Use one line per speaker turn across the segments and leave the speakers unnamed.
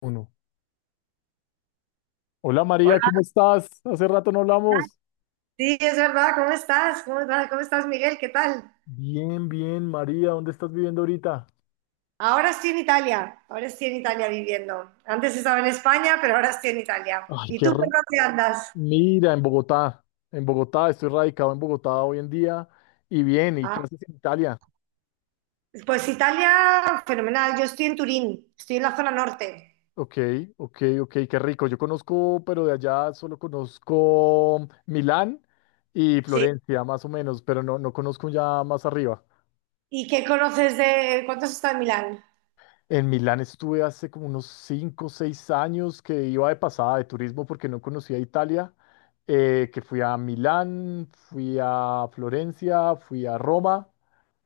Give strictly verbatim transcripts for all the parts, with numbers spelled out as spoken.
Uno. Hola María,
Hola,
¿cómo estás? Hace rato no hablamos.
sí, es verdad, ¿cómo estás? ¿Cómo, va- cómo estás, Miguel? ¿Qué tal?
Bien, bien, María, ¿dónde estás viviendo ahorita?
Ahora estoy en Italia, ahora estoy en Italia viviendo. Antes estaba en España, pero ahora estoy en Italia.
Ay,
¿Y
qué
tú por
re-
dónde andas?
mira, en Bogotá. En Bogotá, estoy radicado en Bogotá hoy en día. Y bien, ¿y qué
Ah,
haces en Italia?
pues Italia, fenomenal. Yo estoy en Turín, estoy en la zona norte.
Ok, ok, ok, qué rico. Yo conozco, pero de allá solo conozco Milán y
Sí.
Florencia, más o menos, pero no, no conozco ya más arriba.
¿Y qué conoces de? ¿Cuánto has estado en Milán?
En Milán estuve hace como unos cinco, o seis años que iba de pasada de turismo porque no conocía Italia, eh, que fui a Milán, fui a Florencia, fui a Roma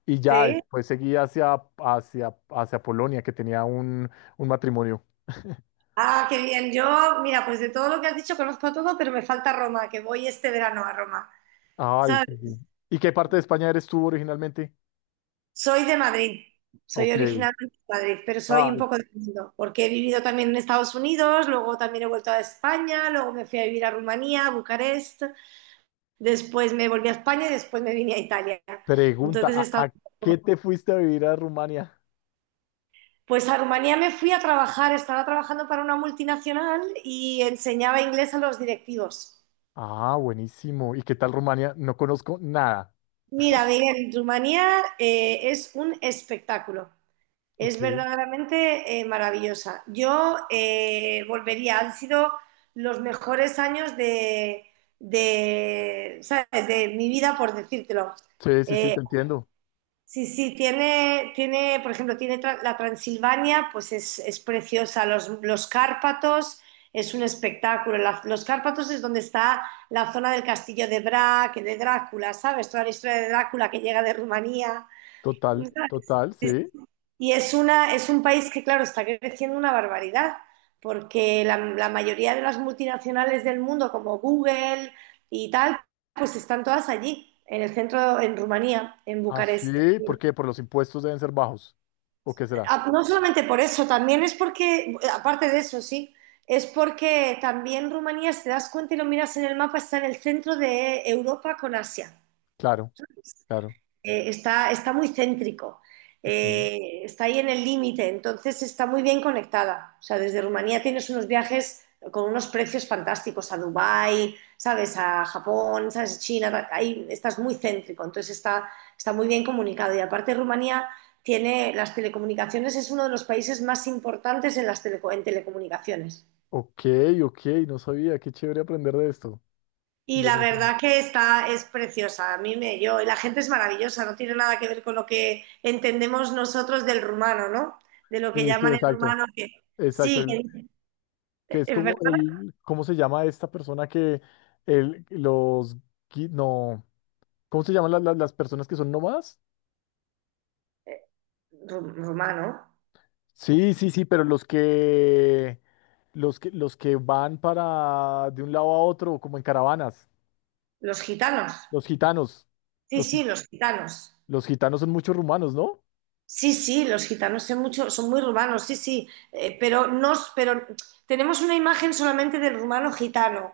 y ya
Sí.
después seguí hacia, hacia, hacia Polonia que tenía un, un matrimonio.
Ah, qué bien. Yo, mira, pues de todo lo que has dicho conozco todo, pero me falta Roma, que voy este verano a Roma.
Ay, qué
¿Sabes?
bien. ¿Y qué parte de España eres tú originalmente?
Soy de Madrid, soy
Ok.
originalmente de Madrid, pero soy un
Ay,
poco del mundo, porque he vivido también en Estados Unidos, luego también he vuelto a España, luego me fui a vivir a Rumanía, a Bucarest, después me volví a España y después me vine a Italia.
pregunta,
Entonces he
¿a,
estado
a
un
qué
poco.
te fuiste a vivir a Rumania?
Pues a Rumanía me fui a trabajar, estaba trabajando para una multinacional y enseñaba inglés a los directivos.
Ah, buenísimo. ¿Y qué tal Rumania? No conozco nada.
Mira, Miguel, Rumanía eh, es un espectáculo.
Ok.
Es verdaderamente eh, maravillosa. Yo eh, volvería, han sido los mejores años de, de, ¿sabes? De mi vida, por decírtelo.
Sí, sí, sí,
Eh,
te entiendo.
sí, sí, tiene, tiene, por ejemplo, tiene tra- la Transilvania, pues es, es preciosa. Los, los Cárpatos es un espectáculo. La- los Cárpatos es donde está la zona del castillo de Brac, de Drácula, ¿sabes? Toda la historia de Drácula que llega de Rumanía.
Total, total, sí.
Y es una, es un país que, claro, está creciendo una barbaridad, porque la, la mayoría de las multinacionales del mundo, como Google y tal, pues están todas allí en el centro, en Rumanía, en Bucarest.
Así, ¿por qué? Por los impuestos deben ser bajos. ¿O qué será?
Ah, no solamente por eso, también es porque, aparte de eso, sí, es porque también Rumanía, si te das cuenta y lo miras en el mapa, está en el centro de Europa con Asia.
Claro, claro.
eh, está, está muy céntrico,
Ok.
eh, está ahí en el límite, entonces está muy bien conectada. O sea, desde Rumanía tienes unos viajes con unos precios fantásticos a Dubái, ¿sabes? A Japón, ¿sabes? China, ahí estás muy céntrico, entonces está, está muy bien comunicado. Y aparte Rumanía tiene las telecomunicaciones, es uno de los países más importantes en, las teleco- en telecomunicaciones.
Ok, ok, no sabía. Qué chévere aprender de esto.
Y
De
la
lo que-
verdad que está, es preciosa, a mí me, yo, y la gente es maravillosa, no tiene nada que ver con lo que entendemos nosotros del rumano, ¿no? De lo que
sí, sí,
llaman el
exacto.
rumano, que
Exacto.
sí,
El-
que
que es
es
como
verdad,
el, ¿cómo se llama esta persona que el, los, gui- no, ¿cómo se llaman las, las, las personas que son nómadas?
ru- rumano,
Sí, sí, sí, pero los que, los que, los que van para de un lado a otro, como en caravanas.
los gitanos,
Los gitanos.
sí,
Los, gi-
sí, los gitanos.
los gitanos son muchos rumanos, ¿no?
Sí, sí, los gitanos son mucho, son muy urbanos, sí, sí, eh, pero nos, pero tenemos una imagen solamente del rumano gitano,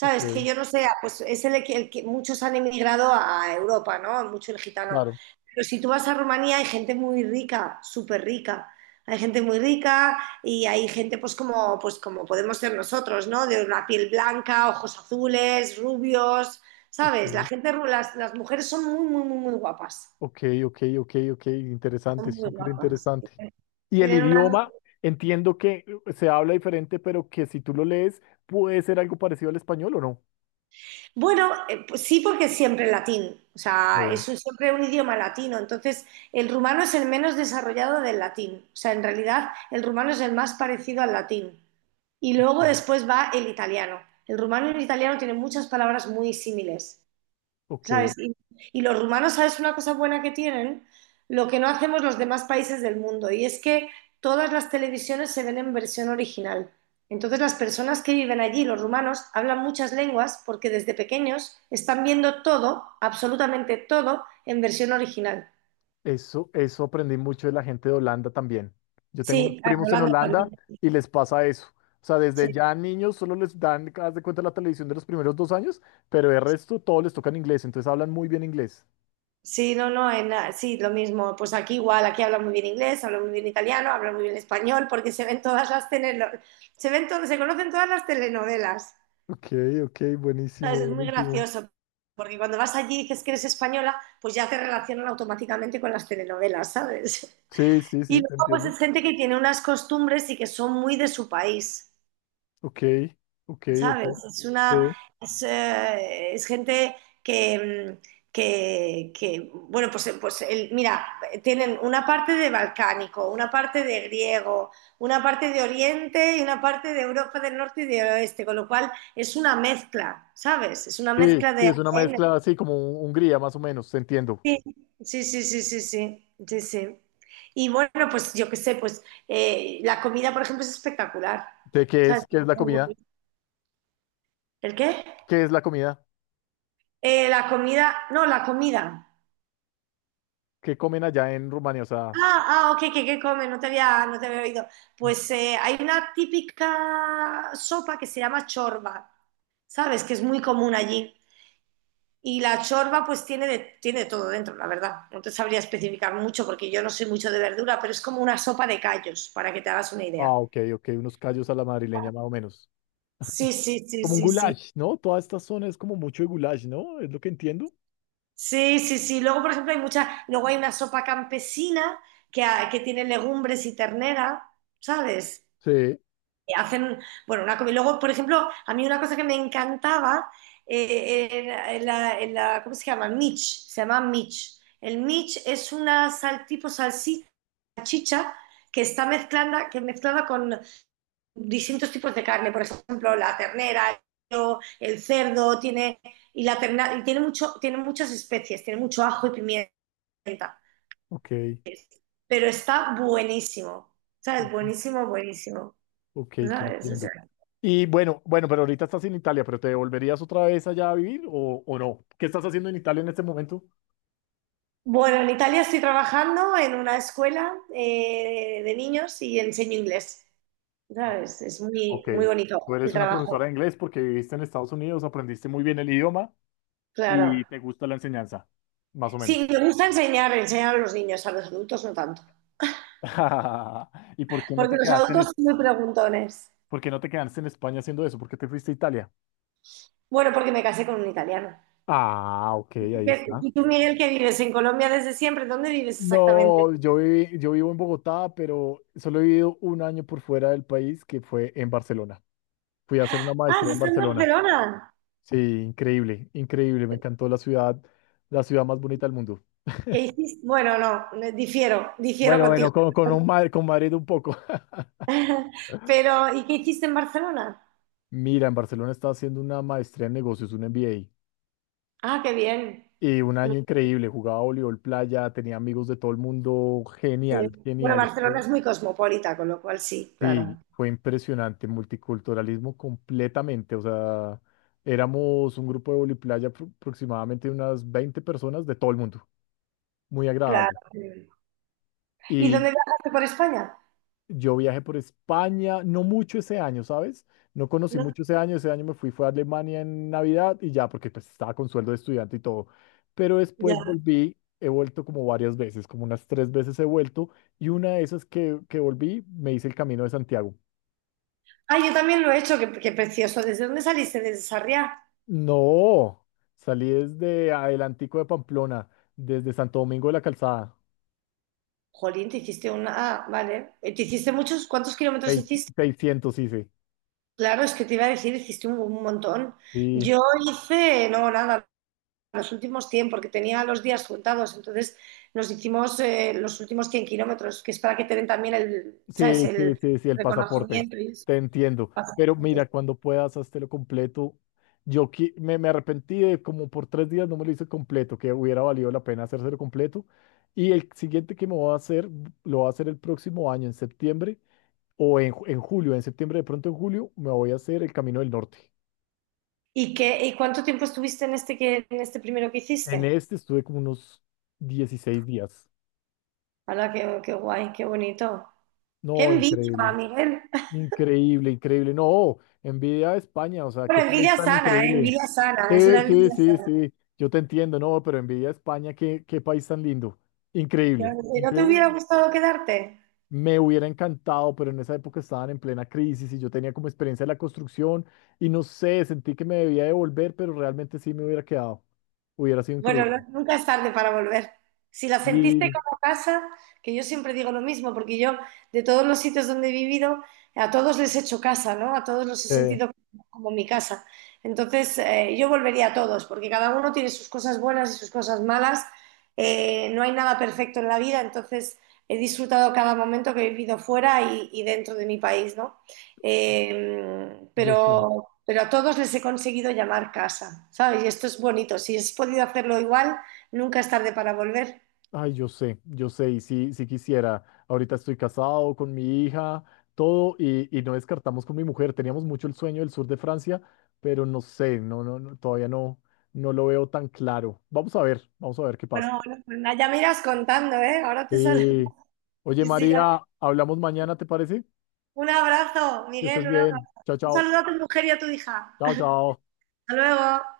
Ok,
Que yo no sé, ah, pues es el, que el que muchos han emigrado a Europa, ¿no? Mucho el gitano.
claro.
Pero si tú vas a Rumanía hay gente muy rica, súper rica. Hay gente muy rica y hay gente pues como, pues como podemos ser nosotros, ¿no? De una piel blanca, ojos azules, rubios,
Ok,
¿sabes? La gente, ru- las, las mujeres son muy, muy, muy, muy guapas.
ok, ok, ok, ok. Interesante,
Son muy
súper
guapas.
interesante. Y el
Tienen una.
idioma, entiendo que eh, se habla diferente, pero que si tú lo lees, puede ser algo parecido al español o no.
Bueno, eh, pues sí, porque es siempre latín, o sea,
Sí.
es un siempre un idioma latino, entonces el rumano es el menos desarrollado del latín, o sea, en realidad el rumano es el más parecido al latín. Y luego después va el italiano. El rumano y el italiano tienen muchas palabras muy similares.
Ok.
¿Sabes? Y, y los rumanos, ¿sabes una cosa buena que tienen? Lo que no hacemos los demás países del mundo, y es que todas las televisiones se ven en versión original. Entonces las personas que viven allí, los rumanos, hablan muchas lenguas porque desde pequeños están viendo todo, absolutamente todo, en versión original.
Eso, eso aprendí mucho de la gente de Holanda también. Yo tengo unos
Sí, ah, en
primos en
Holanda también.
Holanda y les pasa eso. O sea,
Sí,
desde ya niños solo les dan, haz de cuenta, la televisión de los primeros dos años, pero de resto todo les toca en inglés, entonces hablan muy bien inglés.
sí, no, no, en, ah, sí, lo mismo. Pues aquí igual, aquí hablan muy bien inglés, hablan muy bien italiano, hablan muy bien español, porque se ven todas las telenovelas, se ven todo- se conocen todas las telenovelas.
Ok, ok, buenísimo,
¿Sabes? Es muy
buenísimo.
gracioso, porque cuando vas allí y dices que eres española, pues ya te relacionan automáticamente con las telenovelas, ¿sabes?
Sí, sí,
Y
sí, te
luego, pues
entiendo.
es gente que tiene unas costumbres y que son muy de su país,
Ok, ok, ok.
¿sabes? Es una,
Sí,
es, eh, es gente que, mm, que, que, bueno, pues, eh, pues el mira, tienen una parte de balcánico, una parte de griego, una parte de Oriente y una parte de Europa del Norte y del Oeste, con lo cual es una mezcla, ¿sabes? Es una
sí,
mezcla de
sí, es una
A D N.
mezcla así como un- Hungría, más o menos, te entiendo.
Sí, sí, sí, sí, sí, sí, sí, sí. Y bueno, pues yo qué sé, pues eh, la comida, por ejemplo, es espectacular.
¿De qué
¿Sabes?
es, qué es la comida?
¿El qué?
¿Qué es la comida?
Eh, la comida, no, la comida.
¿Qué comen allá en Rumania? O sea,
Ah, ah, ok, ¿qué, qué come? No te había, no te había oído. Pues eh, hay una típica sopa que se llama chorba, ¿sabes? Que es muy común allí. Y la chorba pues tiene de, tiene de todo dentro, la verdad. No te sabría especificar mucho porque yo no soy mucho de verdura, pero es como una sopa de callos, para que te hagas una idea.
ah, ok, ok, unos callos a la madrileña más o menos.
Sí, sí, sí,
Como un
sí, sí.
goulash, ¿no? Toda esta zona es como mucho de goulash, ¿no? Es lo que entiendo.
Sí, sí, sí. Luego, por ejemplo, hay muchas, luego hay una sopa campesina que, ha- que tiene legumbres y ternera, ¿sabes?
Sí,
Y hacen, bueno, una comida. Luego, por ejemplo, a mí una cosa que me encantaba, eh, era en la, en la- ¿cómo se llama? Mitch, se llama Mitch. El Mitch es una sal, tipo salchicha que está mezclada, que mezclada con, distintos tipos de carne, por ejemplo, la ternera, el cerdo, tiene, y, la terna- y tiene, mucho, tiene muchas especies, tiene mucho ajo y pimienta,
ok,
pero está buenísimo,
o-
¿sabes? Buenísimo, buenísimo,
ok, te
¿sabes? O sea,
entiendo. Y bueno, bueno, pero ahorita estás en Italia, pero ¿te devolverías otra vez allá a vivir o, o no? ¿Qué estás haciendo en Italia en este momento?
bueno, en Italia estoy trabajando en una escuela eh, de niños y enseño inglés,
Ah,
¿sabes? Es muy,
ok,
muy bonito
tú
el
eres una profesora
trabajo,
de inglés porque viviste en Estados Unidos, aprendiste muy bien el idioma
claro.
y te gusta la enseñanza, más o menos.
Sí, me gusta enseñar, enseñar a los niños, a los adultos no tanto,
¿Y por qué no
porque
te
los
quedaste en,
adultos
Es-
son muy preguntones.
por qué no te quedaste en España haciendo eso? ¿Por qué te fuiste a Italia?
Bueno, porque me casé con un italiano.
Ah, ok, ahí
¿Qué-
está.
¿Y tú, Miguel, que vives en Colombia desde siempre? ¿Dónde vives exactamente?
No, yo viví- yo vivo en Bogotá, pero solo he vivido un año por fuera del país, que fue en Barcelona. Fui a hacer una
Ah,
maestría en
¿estás en
Barcelona.
Barcelona?
Sí, increíble, increíble. Me encantó la ciudad, la ciudad más bonita del mundo.
¿Qué hiciste? Bueno, no, me- difiero, difiero
Bueno,
contigo.
bueno, con, con, un Madrid, con Madrid un poco.
Pero, ¿y qué hiciste en Barcelona?
Mira, en Barcelona estaba haciendo una maestría en negocios, un M B A.
Ah, qué bien.
Y un
Muy
año increíble. Jugaba voleibol playa, tenía amigos de todo el mundo. Genial,
bien. Bueno,
genial.
Barcelona es muy cosmopolita, con lo cual sí,
Sí,
claro.
fue impresionante, multiculturalismo completamente, o sea, éramos un grupo de voliplaya apro- aproximadamente unas veinte personas de todo el mundo, muy agradable.
Claro. ¿Y
Y
dónde viajaste por España?
yo viajé por España, no mucho ese año, ¿sabes? No conocí
No,
mucho ese año, ese año me fui, fue a Alemania en Navidad y ya, porque pues estaba con sueldo de estudiante y todo. Pero después
ya.
volví, he vuelto como varias veces, como unas tres veces he vuelto, y una de esas que, que volví, me hice el camino de Santiago.
Ah, yo también lo he hecho, qué, qué precioso. ¿Desde dónde saliste? ¿Desde Sarriá?
No, salí desde Adelantico de Pamplona, desde Santo Domingo de la Calzada.
Jolín, te hiciste una. Ah, vale. ¿Te hiciste muchos? ¿Cuántos kilómetros
Sei-
hiciste?
seiscientos hice.
Claro, es que te iba a decir, hiciste un, un montón.
Sí,
Yo hice, no, nada, los últimos cien porque tenía los días juntados, entonces nos hicimos eh, los últimos cien kilómetros, que es para que te den también el, ¿sabes?
sí, sí, sí,
El
sí, sí, el pasaporte.
reconocimiento y eso.
Te entiendo. Pero
Bastante.
mira, cuando puedas, hazte lo completo. Yo qui- me, me arrepentí de como por tres días no me lo hice completo, que hubiera valido la pena hacérselo completo. Y el siguiente que me voy a hacer, lo voy a hacer el próximo año, en septiembre o en, ju- en julio. En septiembre, de pronto en julio, me voy a hacer el Camino del Norte.
¿Y, qué, y cuánto tiempo estuviste en este, que, en este primero que
En
hiciste?
este estuve como unos dieciséis días.
Hala, qué, qué guay, qué bonito. ¡Qué
No,
envidia,
increíble.
Miguel!
Increíble, increíble. No, envidia a España, o sea, qué
Bueno,
país
envidia
tan
sana, ¿eh?
increíble.
Envidia sana, es una
Sí, sí,
envidia
sí,
sana.
sí. Yo te entiendo, no, pero envidia a España, qué, qué país tan lindo.
¿Que
Increíble,
no te hubiera
increíble.
gustado quedarte?
Me hubiera encantado, pero en esa época estaban en plena crisis y yo tenía como experiencia de la construcción y no sé, sentí que me debía devolver, pero realmente sí me hubiera quedado. Hubiera sido
Bueno,
increíble.
no- nunca es tarde para volver. Si la sentiste
Sí,
como casa, que yo siempre digo lo mismo, porque yo de todos los sitios donde he vivido, a todos les he hecho casa, ¿no? A todos los he
eh,
sentido como como mi casa. Entonces, eh, yo volvería a todos, porque cada uno tiene sus cosas buenas y sus cosas malas. Eh, no hay nada perfecto en la vida, entonces he disfrutado cada momento que he vivido fuera y, y dentro de mi país, ¿no? Eh,
yo sé.
pero, pero a todos les he conseguido llamar casa, ¿sabes? Y esto es bonito. Si has podido hacerlo igual, nunca es tarde para volver.
Ay, yo sé, yo sé, y sí, sí quisiera. Ahorita estoy casado con mi hija, todo, y, y no descartamos con mi mujer. Teníamos mucho el sueño del sur de Francia, pero no sé, no, no, no, todavía no, no lo veo tan claro. Vamos a ver, vamos a ver qué pasa.
Bueno, bueno, pues nada, ya me irás contando, ¿eh? Ahora te saludo.
Sí. Oye,
Sí, sí, ya-
María, hablamos mañana, ¿te parece?
un abrazo,
Que
Miguel,
estés
un
bien.
abrazo.
Chao,
Un
chao.
saludo a tu mujer y a tu hija.
Chao, chao.
Hasta luego.